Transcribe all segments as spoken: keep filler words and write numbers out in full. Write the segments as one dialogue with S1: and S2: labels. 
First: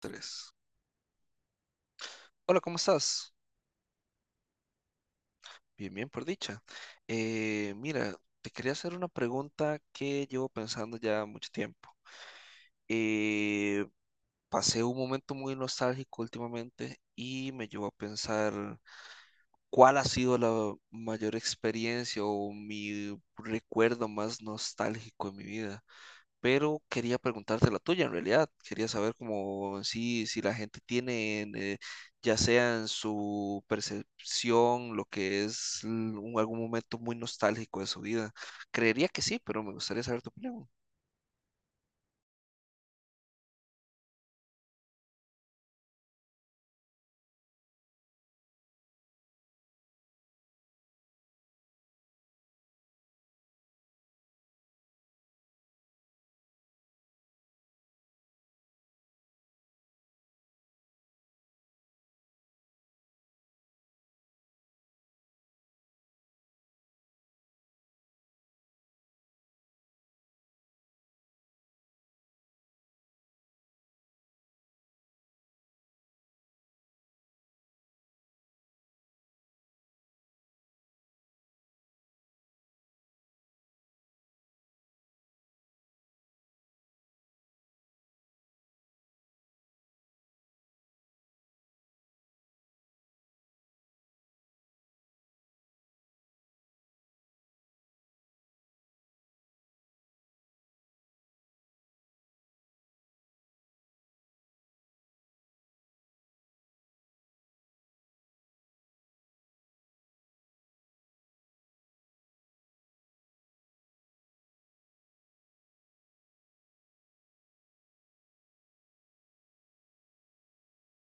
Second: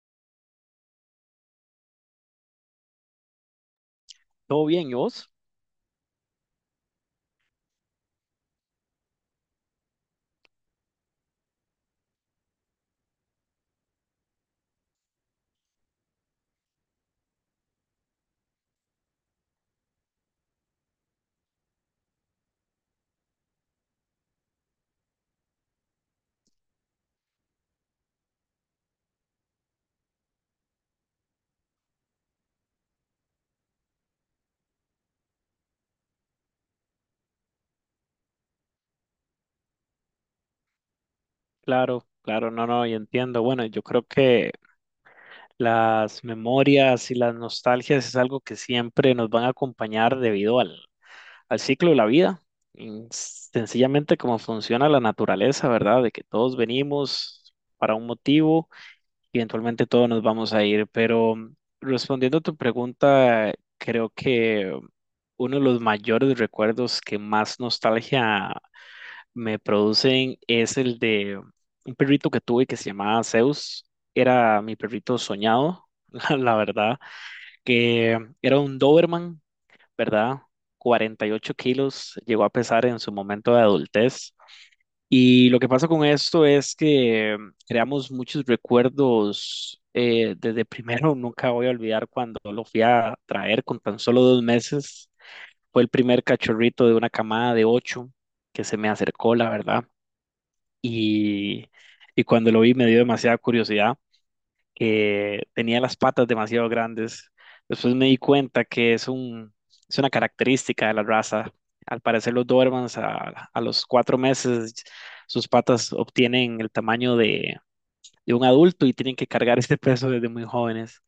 S1: Tres. Hola, ¿cómo estás?
S2: ¿Todo bien? ¿Y vos?
S1: Bien, bien, por dicha. Eh, mira, te quería hacer una pregunta que llevo pensando ya mucho tiempo. Eh, pasé un momento muy nostálgico últimamente y me llevó a pensar cuál ha sido la mayor experiencia o mi recuerdo más nostálgico en mi vida. Pero quería preguntarte la tuya en realidad. Quería saber cómo si, si la gente tiene, en, eh, ya sea en su percepción, lo que es l- un- algún momento muy nostálgico de su vida. Creería que sí, pero me gustaría saber tu opinión.
S2: Claro, claro, no, no, y entiendo. Bueno, yo creo que las memorias y las nostalgias es algo que siempre nos van a acompañar debido al, al ciclo de la vida. Y sencillamente como funciona la naturaleza, ¿verdad? De que todos venimos para un motivo y eventualmente todos nos vamos a ir. Pero mm, respondiendo a tu pregunta, creo que uno de los mayores recuerdos que más nostalgia me producen es el de un perrito que tuve que se llamaba Zeus. Era mi perrito soñado, la, la verdad, que era un Doberman, ¿verdad? cuarenta y ocho kilos, llegó a pesar en su momento de adultez. Y lo que pasa con esto es que creamos muchos recuerdos eh, desde primero. Nunca voy a olvidar cuando lo fui a traer con tan solo dos meses. Fue el primer cachorrito de una camada de ocho que se me acercó, la verdad, y, y cuando lo vi me dio demasiada curiosidad, que tenía las patas demasiado grandes. Después me di cuenta que es un, es una característica de la raza. Al parecer los Dobermans a, a los cuatro meses sus patas obtienen el tamaño de, de un adulto y tienen que cargar este peso desde muy jóvenes.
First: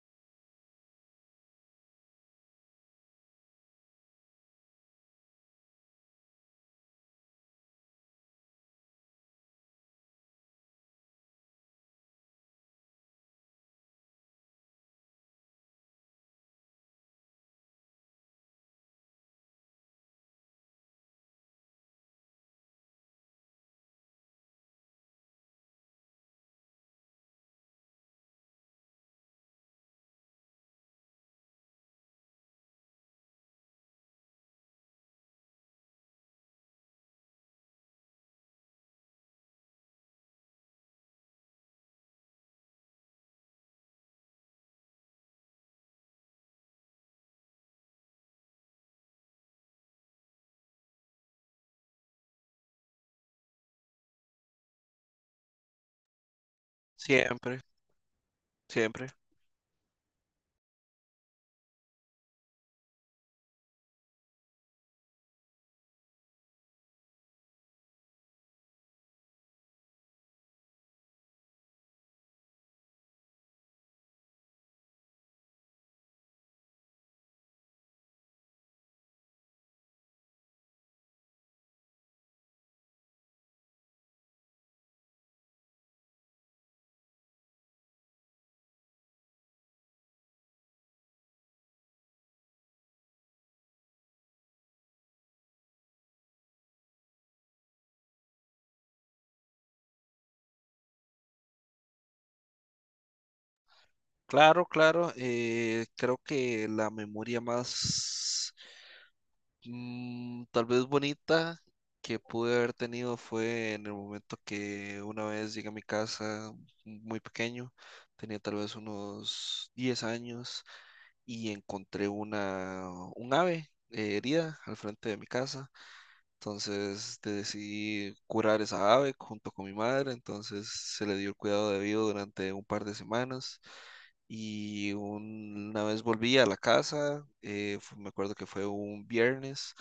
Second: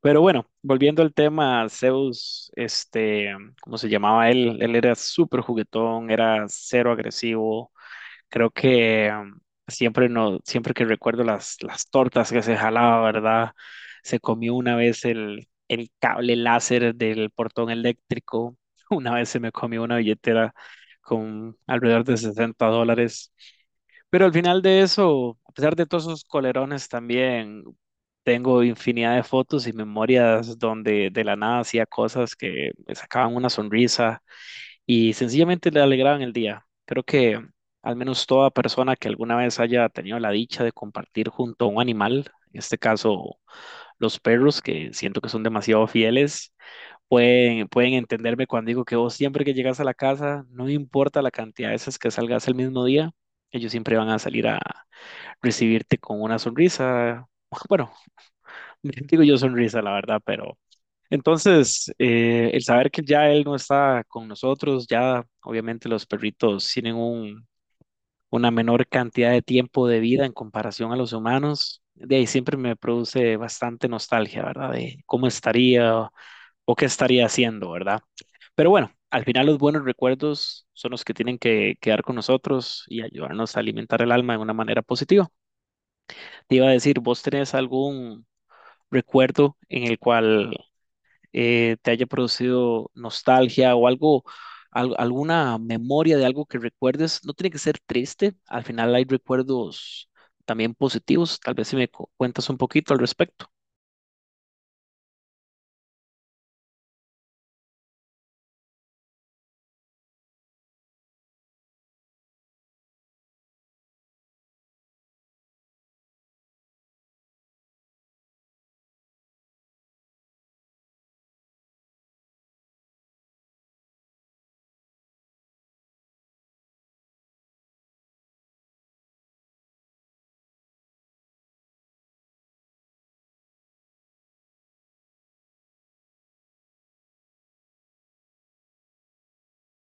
S2: Pero bueno, volviendo al tema, Zeus, este, ¿cómo se llamaba él? Él era súper juguetón, era cero agresivo. Creo que um, siempre, no, siempre que recuerdo las, las tortas que se jalaba, ¿verdad? Se comió una vez el, el cable láser del portón eléctrico. Una vez se me comió una billetera con alrededor de sesenta dólares. Pero al final de eso, a pesar de todos esos colerones, también tengo infinidad de fotos y memorias donde de la nada hacía cosas que me sacaban una sonrisa y sencillamente le alegraban el día. Creo que al menos toda persona que alguna vez haya tenido la dicha de compartir junto a un animal, en este caso los perros, que siento que son demasiado fieles, pueden, pueden entenderme cuando digo que vos siempre que llegas a la casa, no importa la cantidad de veces que salgas el mismo día, ellos siempre van a salir a recibirte con una sonrisa.
S1: Siempre,
S2: Bueno,
S1: siempre.
S2: digo yo sonrisa, la verdad, pero entonces eh, el saber que ya él no está con nosotros, ya obviamente los perritos tienen un, una menor cantidad de tiempo de vida en comparación a los humanos, de ahí siempre me produce bastante nostalgia, ¿verdad? De cómo estaría o qué estaría haciendo, ¿verdad? Pero bueno, al final los buenos recuerdos son los que tienen que quedar con nosotros y ayudarnos a alimentar el alma de una manera positiva. Te iba a decir, ¿vos tenés algún recuerdo en el cual eh, te haya producido nostalgia o algo, al- alguna memoria de algo que recuerdes? No tiene que ser triste, al final hay recuerdos también positivos. Tal vez si me cu- cuentas un poquito al respecto.
S1: Claro, claro. Eh, creo que la memoria más Mm, tal vez bonita que pude haber tenido fue en el momento que una vez llegué a mi casa muy pequeño, tenía tal vez unos diez años y encontré una, un ave eh, herida al frente de mi casa. Entonces de- decidí curar esa ave junto con mi madre, entonces se le dio el cuidado debido durante un par de semanas y un- una vez volví a la casa, eh, fu- me acuerdo que fue un viernes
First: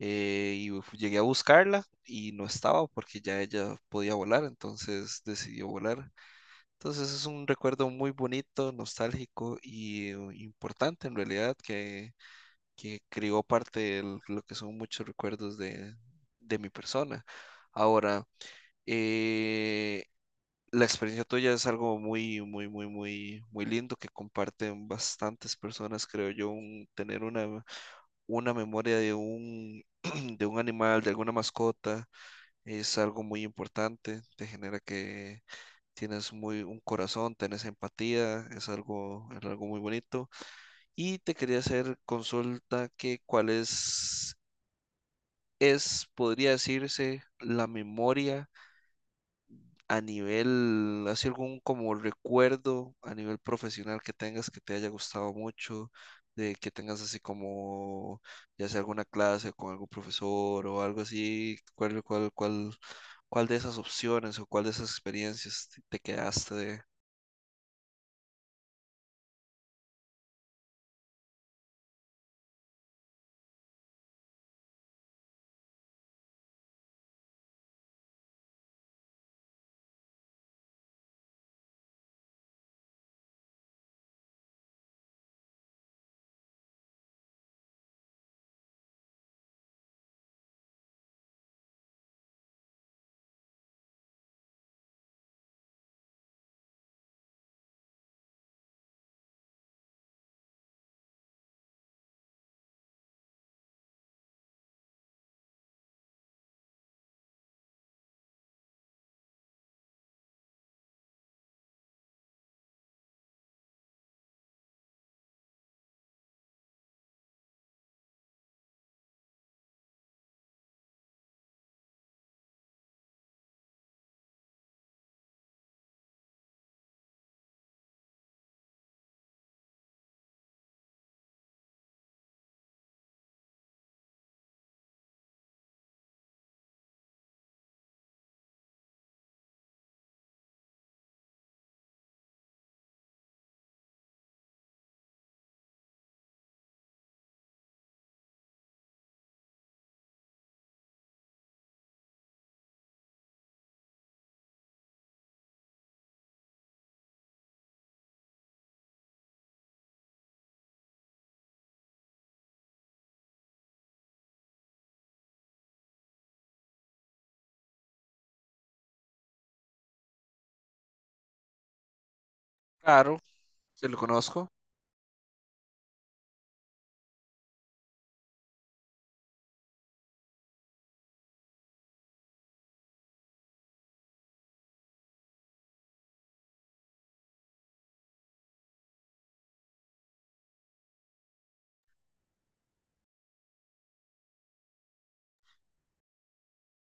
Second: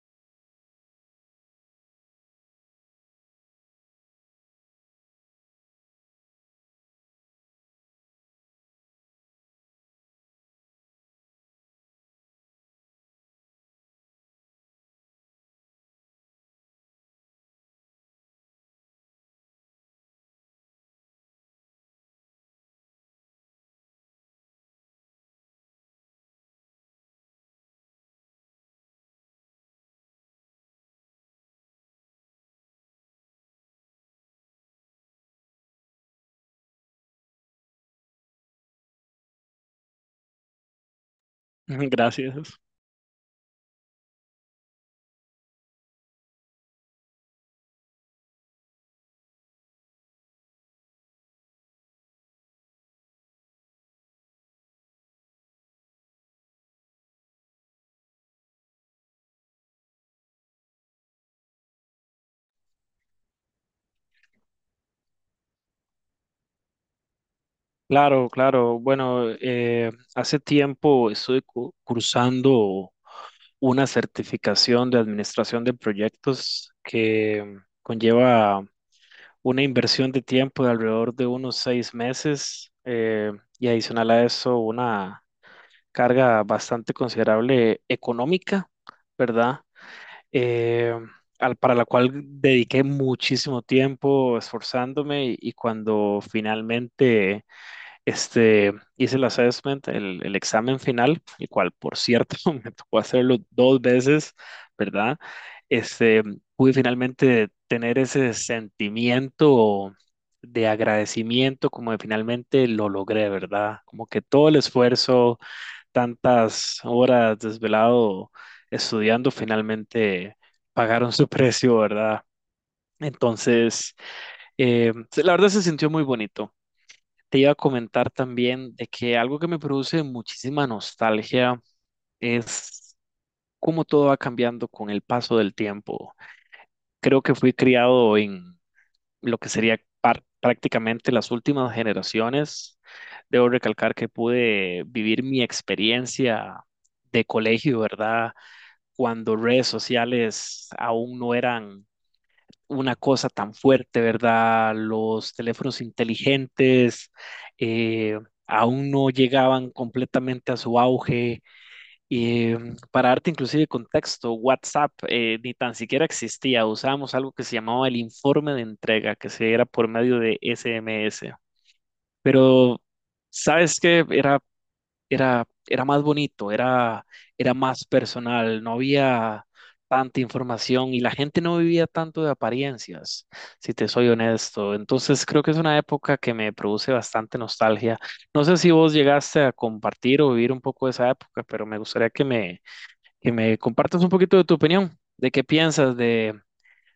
S1: eh, y fu- llegué a buscarla y no estaba porque ya ella podía volar, entonces decidió volar. Entonces es un recuerdo muy bonito, nostálgico y eh, importante en realidad que que creó parte de lo que son muchos recuerdos de, de mi persona. Ahora, eh, la experiencia tuya es algo muy, muy, muy, muy, muy lindo que comparten bastantes personas, creo yo, un- tener una, una memoria de un, de un animal, de alguna mascota, es algo muy importante, te genera que tienes muy, un corazón, tienes empatía, es algo, es algo muy bonito. Y te quería hacer
S2: Gracias.
S1: consulta que cuál es es, podría decirse, la memoria a nivel, así algún como recuerdo a nivel profesional que tengas que te haya gustado mucho, de que tengas así como, ya sea alguna clase con algún profesor o algo así, cuál, cuál, cuál, cuál de esas opciones o cuál de esas experiencias te te quedaste de...
S2: Claro, claro. Bueno, eh, hace tiempo estoy cu- cursando una certificación de administración de proyectos que conlleva una inversión de tiempo de alrededor de unos seis meses, eh, y adicional a eso una carga bastante considerable económica, ¿verdad? Eh, al- para la cual dediqué muchísimo tiempo esforzándome y, y cuando finalmente este, hice el assessment, el, el examen final, el cual, por cierto, me tocó hacerlo dos veces, ¿verdad? Este, pude finalmente tener ese sentimiento de agradecimiento, como de finalmente lo logré, ¿verdad? Como que todo el esfuerzo, tantas horas desvelado estudiando, finalmente pagaron su precio, ¿verdad? Entonces, eh, la verdad se sintió muy bonito. Te iba a comentar también de que algo que me produce muchísima nostalgia es cómo todo va cambiando con el paso del tiempo. Creo que fui criado en lo que sería par- prácticamente las últimas generaciones. Debo recalcar que pude vivir mi experiencia de colegio, ¿verdad? Cuando redes sociales aún no eran una cosa tan fuerte, ¿verdad? Los teléfonos inteligentes eh, aún no llegaban completamente a su auge. Eh, para darte inclusive contexto, WhatsApp eh, ni tan siquiera existía. Usábamos algo que se llamaba el informe de entrega, que se era por medio de S M S. Pero,
S1: Claro,
S2: ¿sabes
S1: te lo
S2: qué? Era
S1: conozco.
S2: era, era más bonito, era, era más personal, no había tanta información y la gente no vivía tanto de apariencias, si te soy honesto. Entonces creo que es una época que me produce bastante nostalgia. No sé si vos llegaste a compartir o vivir un poco esa época, pero me gustaría que me, que me compartas un poquito de tu opinión, de qué piensas de,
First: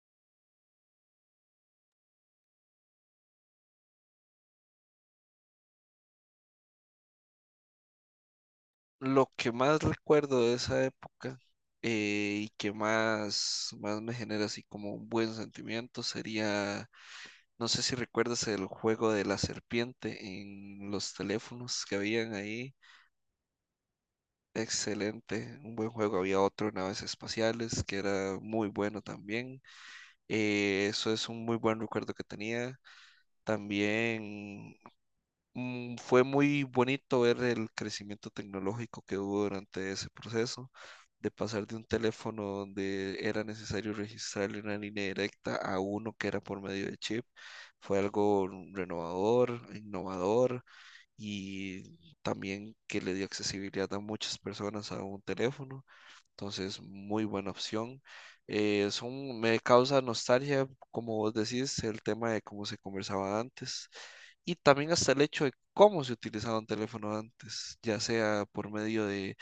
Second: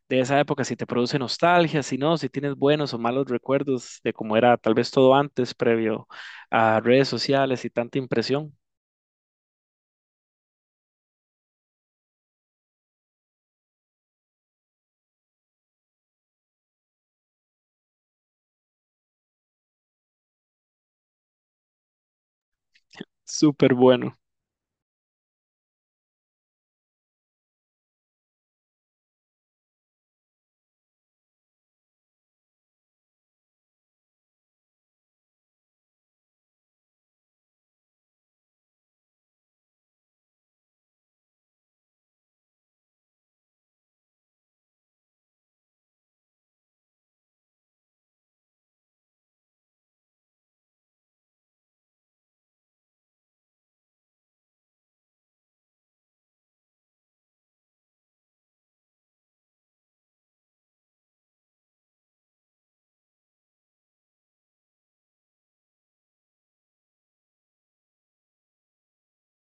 S2: de esa época, si te produce nostalgia, si no, si tienes buenos o malos recuerdos de cómo era tal vez todo antes, previo a redes sociales y tanta impresión.
S1: Lo que más recuerdo de esa época eh, y que más, más me genera así como un buen sentimiento sería... No sé si recuerdas el juego de la serpiente en los teléfonos que habían ahí.
S2: Súper bueno.
S1: Excelente, un buen juego. Había otro, en naves espaciales, que era muy bueno también. Eh, eso es un muy buen recuerdo que tenía. También mm, fue muy bonito ver el crecimiento tecnológico que hubo durante ese proceso, de pasar de un teléfono donde era necesario registrarle una línea directa a uno que era por medio de chip. Fue algo renovador, innovador y también que le dio accesibilidad a muchas personas a un teléfono. Entonces, muy buena opción. Eh, son, me causa nostalgia, como vos decís, el tema de cómo se conversaba antes y también hasta el hecho de cómo se utilizaba un teléfono antes, ya sea por medio de,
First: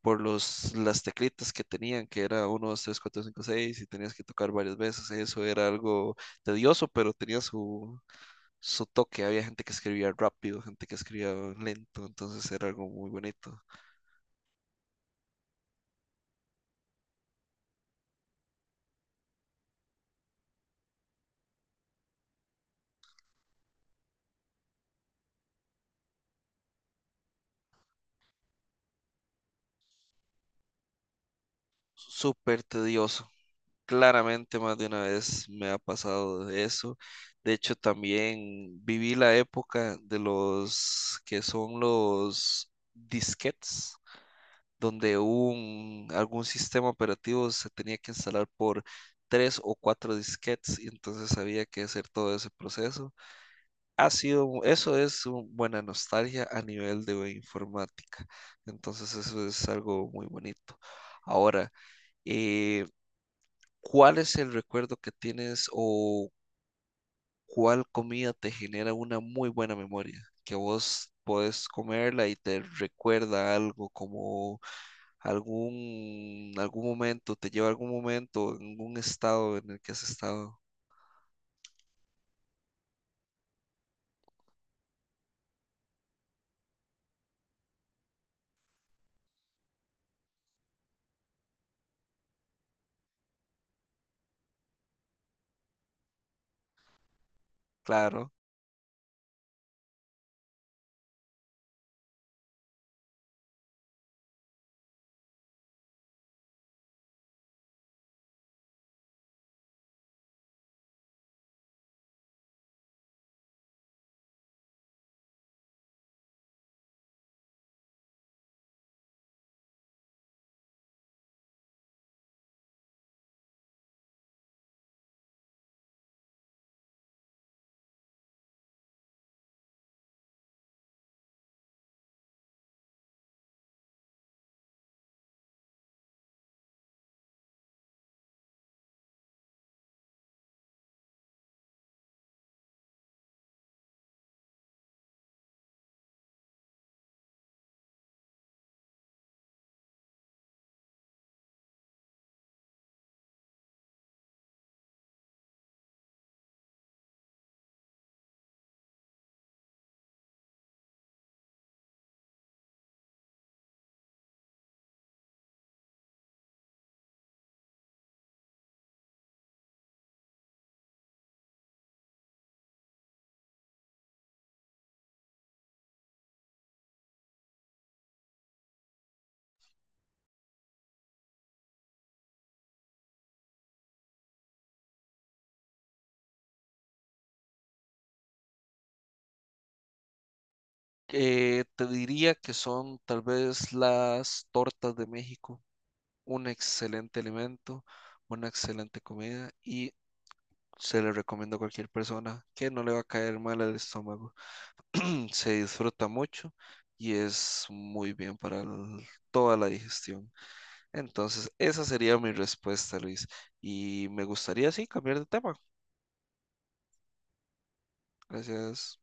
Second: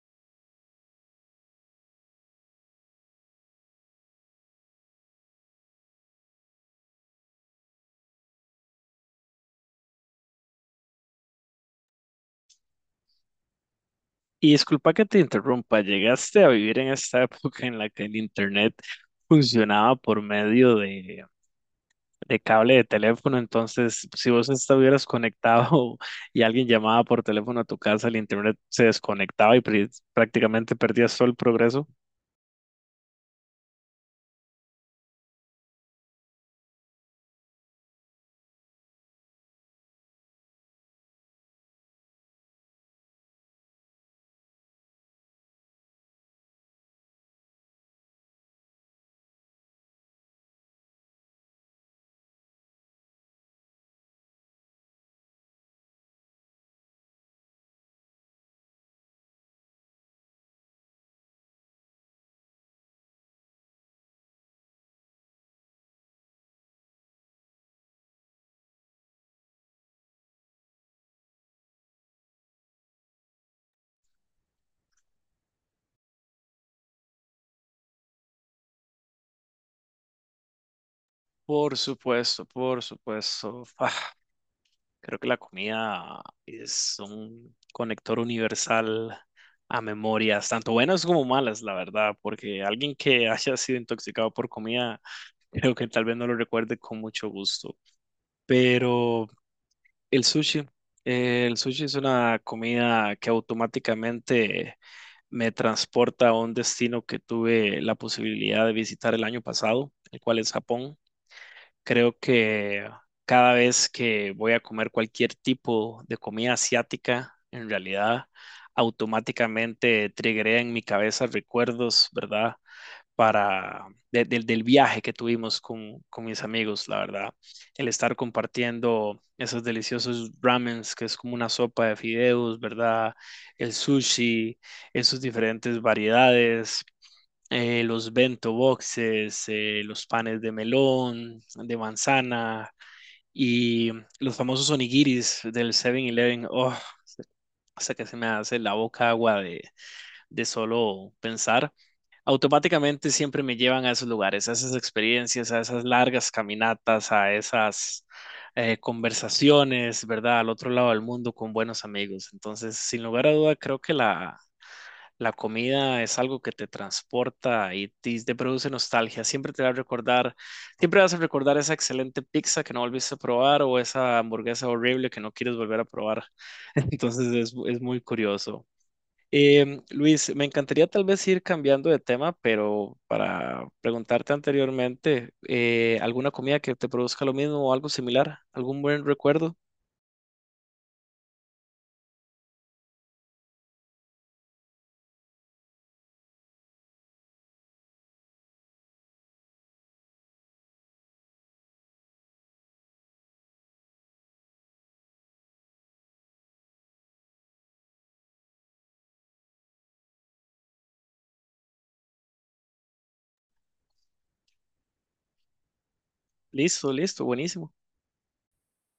S1: por los, las teclitas que tenían, que era uno dos tres cuatro cinco seis y tenías que tocar varias veces. Eso era algo tedioso, pero tenía su, su toque. Había gente que escribía rápido, gente que escribía lento, entonces era algo muy bonito.
S2: Y disculpa que te interrumpa, ¿llegaste a vivir en esta época en la que el internet funcionaba por medio de, de cable de teléfono? Entonces, si vos estuvieras conectado y alguien llamaba por teléfono a tu casa, el internet se desconectaba y pri- prácticamente perdías todo el progreso.
S1: Súper tedioso. Claramente más de una vez me ha pasado eso. De hecho, también viví la época de los que son los disquetes, donde un, algún sistema operativo se tenía que instalar por tres o cuatro disquetes y entonces había que hacer todo ese proceso. Ha sido, eso es una buena nostalgia a nivel de informática. Entonces eso es algo muy bonito. Ahora, eh, ¿cuál es el recuerdo que tienes o cuál comida te genera una muy buena memoria? Que vos podés comerla y te recuerda algo, como algún, algún momento, te lleva a algún momento, algún estado en el que has estado.
S2: Por supuesto, por supuesto. Ah, creo que la comida es un conector universal a memorias, tanto buenas como malas, la verdad, porque alguien que haya sido intoxicado por comida, creo que tal vez no lo recuerde con mucho gusto.
S1: Claro.
S2: Pero el sushi, eh, el sushi es una comida que automáticamente me transporta a un destino que tuve la posibilidad de visitar el año pasado, el cual es Japón. Creo que cada vez que voy a comer cualquier tipo de comida asiática, en realidad automáticamente triggeré en mi cabeza recuerdos, ¿verdad? Para de- del del viaje que tuvimos con, con mis amigos, la verdad. El estar compartiendo esos deliciosos ramens, que es como una sopa de fideos, ¿verdad? El sushi, en sus diferentes variedades, eh, los bento boxes, eh, los panes de melón, de manzana y los famosos onigiris del Seven eleven. Oh, hasta que se me hace la boca agua de, de solo pensar, automáticamente siempre me llevan a esos lugares, a esas experiencias, a esas largas caminatas, a esas eh, conversaciones, ¿verdad? Al otro lado del mundo con buenos amigos. Entonces, sin lugar a duda, creo que la, la comida es algo que te transporta y te, te produce nostalgia. Siempre te va a recordar, siempre vas a recordar esa excelente pizza que no volviste a probar o esa hamburguesa horrible que no quieres volver a probar. Entonces, es, es muy curioso. Em, Luis, me encantaría tal vez ir cambiando de tema, pero para preguntarte anteriormente, eh, ¿alguna comida que te produzca lo mismo o algo similar? ¿Algún buen recuerdo?
S1: Eh, te diría que son tal vez las tortas de México, un excelente alimento, una excelente comida y se le recomiendo a cualquier persona que no le va a caer mal al estómago. Se disfruta mucho y es muy bien para el- toda la digestión. Entonces, esa sería mi respuesta, Luis. Y me gustaría, sí, cambiar de tema.
S2: Listo, listo, buenísimo.
S1: Gracias.